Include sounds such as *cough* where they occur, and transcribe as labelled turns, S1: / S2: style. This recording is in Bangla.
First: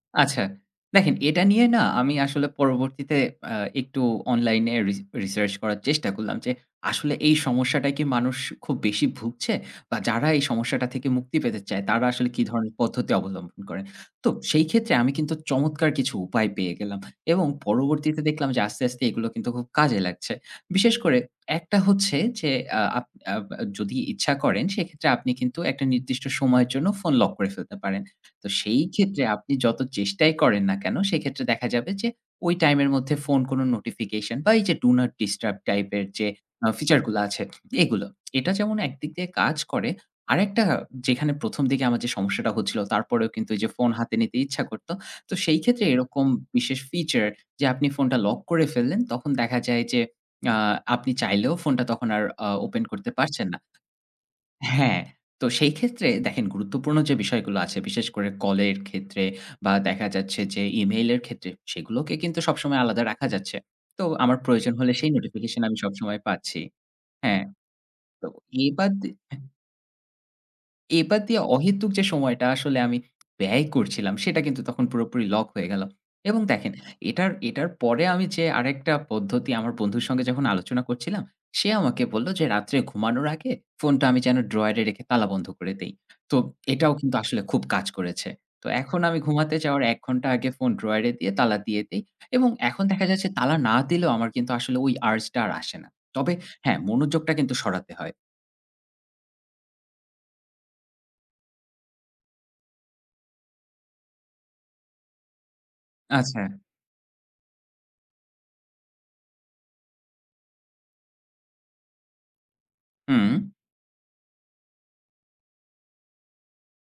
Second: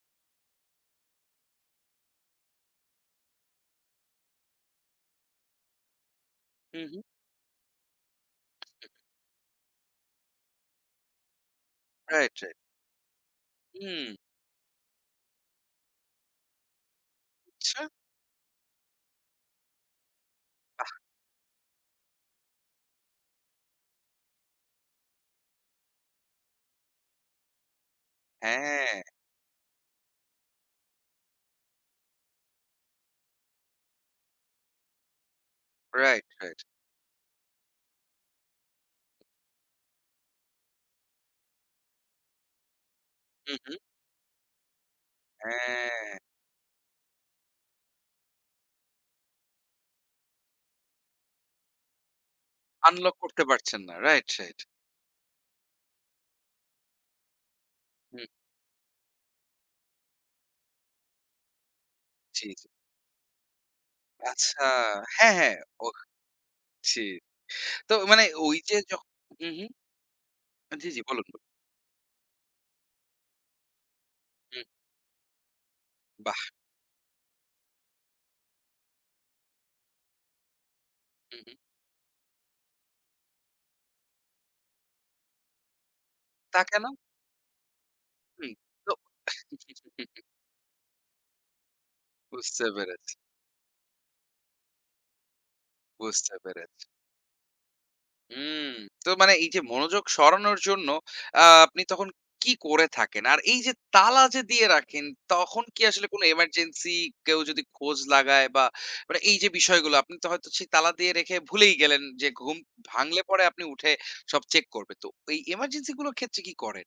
S1: আচ্ছা দেখেন এটা নিয়ে না আমি আসলে পরবর্তীতে অ্যা একটু অনলাইনে রি রিসার্চ করার চেষ্টা করলাম যে
S2: হু, হু।
S1: আসলে এই সমস্যাটায় কি মানুষ খুব বেশি ভুগছে বা যারা এই সমস্যাটা থেকে মুক্তি পেতে চায় তারা আসলে
S2: রাইট,
S1: কি
S2: রাইট।
S1: ধরনের পদ্ধতি অবলম্বন করেন?
S2: হুম।
S1: তো সেই ক্ষেত্রে আমি কিন্তু চমৎকার কিছু উপায় পেয়ে গেলাম। এবং
S2: আচ্ছা।
S1: পরবর্তীতে দেখলাম যে আস্তে, আস্তে এগুলো কিন্তু খুব কাজে লাগছে।
S2: বাহ!
S1: বিশেষ করে একটা হচ্ছে যে আ আপ আপ যদি ইচ্ছা করেন সেক্ষেত্রে আপনি কিন্তু একটা নির্দিষ্ট সময়ের জন্য ফোন লক করে ফেলতে পারেন। তো সেই
S2: হ্যাঁ।
S1: ক্ষেত্রে আপনি যত চেষ্টাই করেন না কেন সেক্ষেত্রে দেখা যাবে যে ওই টাইম এর মধ্যে ফোন কোনো নোটিফিকেশন বা এই যে ডু নট ডিস্টার্ব টাইপ এর
S2: রাইট,
S1: যে
S2: রাইট।
S1: আ ফিচার গুলা আছে এগুলো। এটা যেমন একদিক দিয়ে কাজ করে আরেকটা যেখানে প্রথম দিকে আমার যে সমস্যাটা হচ্ছিল তারপরেও কিন্তু
S2: হুম,
S1: যে
S2: হুম।
S1: ফোন হাতে নিতে ইচ্ছা করত। তো সেই ক্ষেত্রে
S2: হ্যাঁ।
S1: এরকম বিশেষ ফিচার যে আপনি ফোনটা লক করে ফেললেন তখন দেখা যায় যে আ আপনি চাইলেও ফোনটা আর আও ওপেন করতে
S2: আনলক করতে
S1: পারছেন না।
S2: পারছেন না, রাইট, রাইট।
S1: হ্যাঁ, তো সেই ক্ষেত্রে দেখেন গুরুত্বপূর্ণ যে বিষয়গুলো আছে বিশেষ
S2: হুম।
S1: করে কলের ক্ষেত্রে বা দেখা যাচ্ছে যে ইমেইলের ক্ষেত্রে, সেগুলোকে কিন্তু
S2: জি, জি।
S1: সবসময় আলাদা রাখা যাচ্ছে। তো আমার
S2: আচ্ছা
S1: প্রয়োজন হলে সেই
S2: হ্যাঁ, হ্যাঁ
S1: নোটিফিকেশন আমি
S2: ওক।
S1: সবসময় পাচ্ছি।
S2: ছি
S1: হ্যাঁ,
S2: তো মানে
S1: তো
S2: ওই যে
S1: এবার
S2: জ
S1: দি হ্যাঁ।
S2: হুম, হুম। জি, জি
S1: এবার
S2: বলুন, বলুন।
S1: দিয়ে অহেতুক যে সময়টা আসলে আমি ব্যয় করছিলাম সেটা কিন্তু
S2: হুম।
S1: তখন পুরোপুরি লক হয়ে গেলো। এবং
S2: বাহ্‌।
S1: দেখেন এটার, এটার পরে আমি যে আরেকটা পদ্ধতি আমার বন্ধুর সঙ্গে যখন আলোচনা করছিলাম,
S2: হু, হু।
S1: সে আমাকে বললো যে রাত্রে ঘুমানোর আগে ফোনটা আমি যেন ড্রয়ারে রেখে তালা বন্ধ করে দেই। তো
S2: তা কেন?
S1: এটাও কিন্তু আসলে খুব কাজ করেছে।
S2: হুম
S1: তো
S2: তো
S1: এখন আমি ঘুমাতে যাওয়ার ১
S2: *chuckles*
S1: ঘন্টা আগে ফোন ড্রয়ারে দিয়ে তালা দিয়ে দেই। এবং
S2: বুঝতে
S1: এখন দেখা
S2: পেরেছি।
S1: যাচ্ছে তালা না দিলেও আমার কিন্তু আসলে ওই আর্জ টা আর আসে না। তবে
S2: বুঝতে
S1: হ্যাঁ
S2: পেরেছি।
S1: মনোযোগটা কিন্তু সরাতে হয়।
S2: হুম তো মানে এই যে মনোযোগ সরানোর জন্য আ আপনি তখন কি করে থাকেন? আর এই যে তালা যে দিয়ে রাখেন তখন কি আসলে কোনো
S1: আচ্ছা।
S2: এমার্জেন্সি কেউ যদি খোঁজ লাগায় বা মানে এই যে বিষয়গুলা আপনি হয়তো সেই তালা দিয়ে রেখে ভুলেই গেলেন, যে ঘুম ভাঙলে
S1: হুম।
S2: পরে আপনি উঠে সব চেক করবেন। তো এই এমার্জেন্সি গুলোর ক্ষেত্রে কি করেন?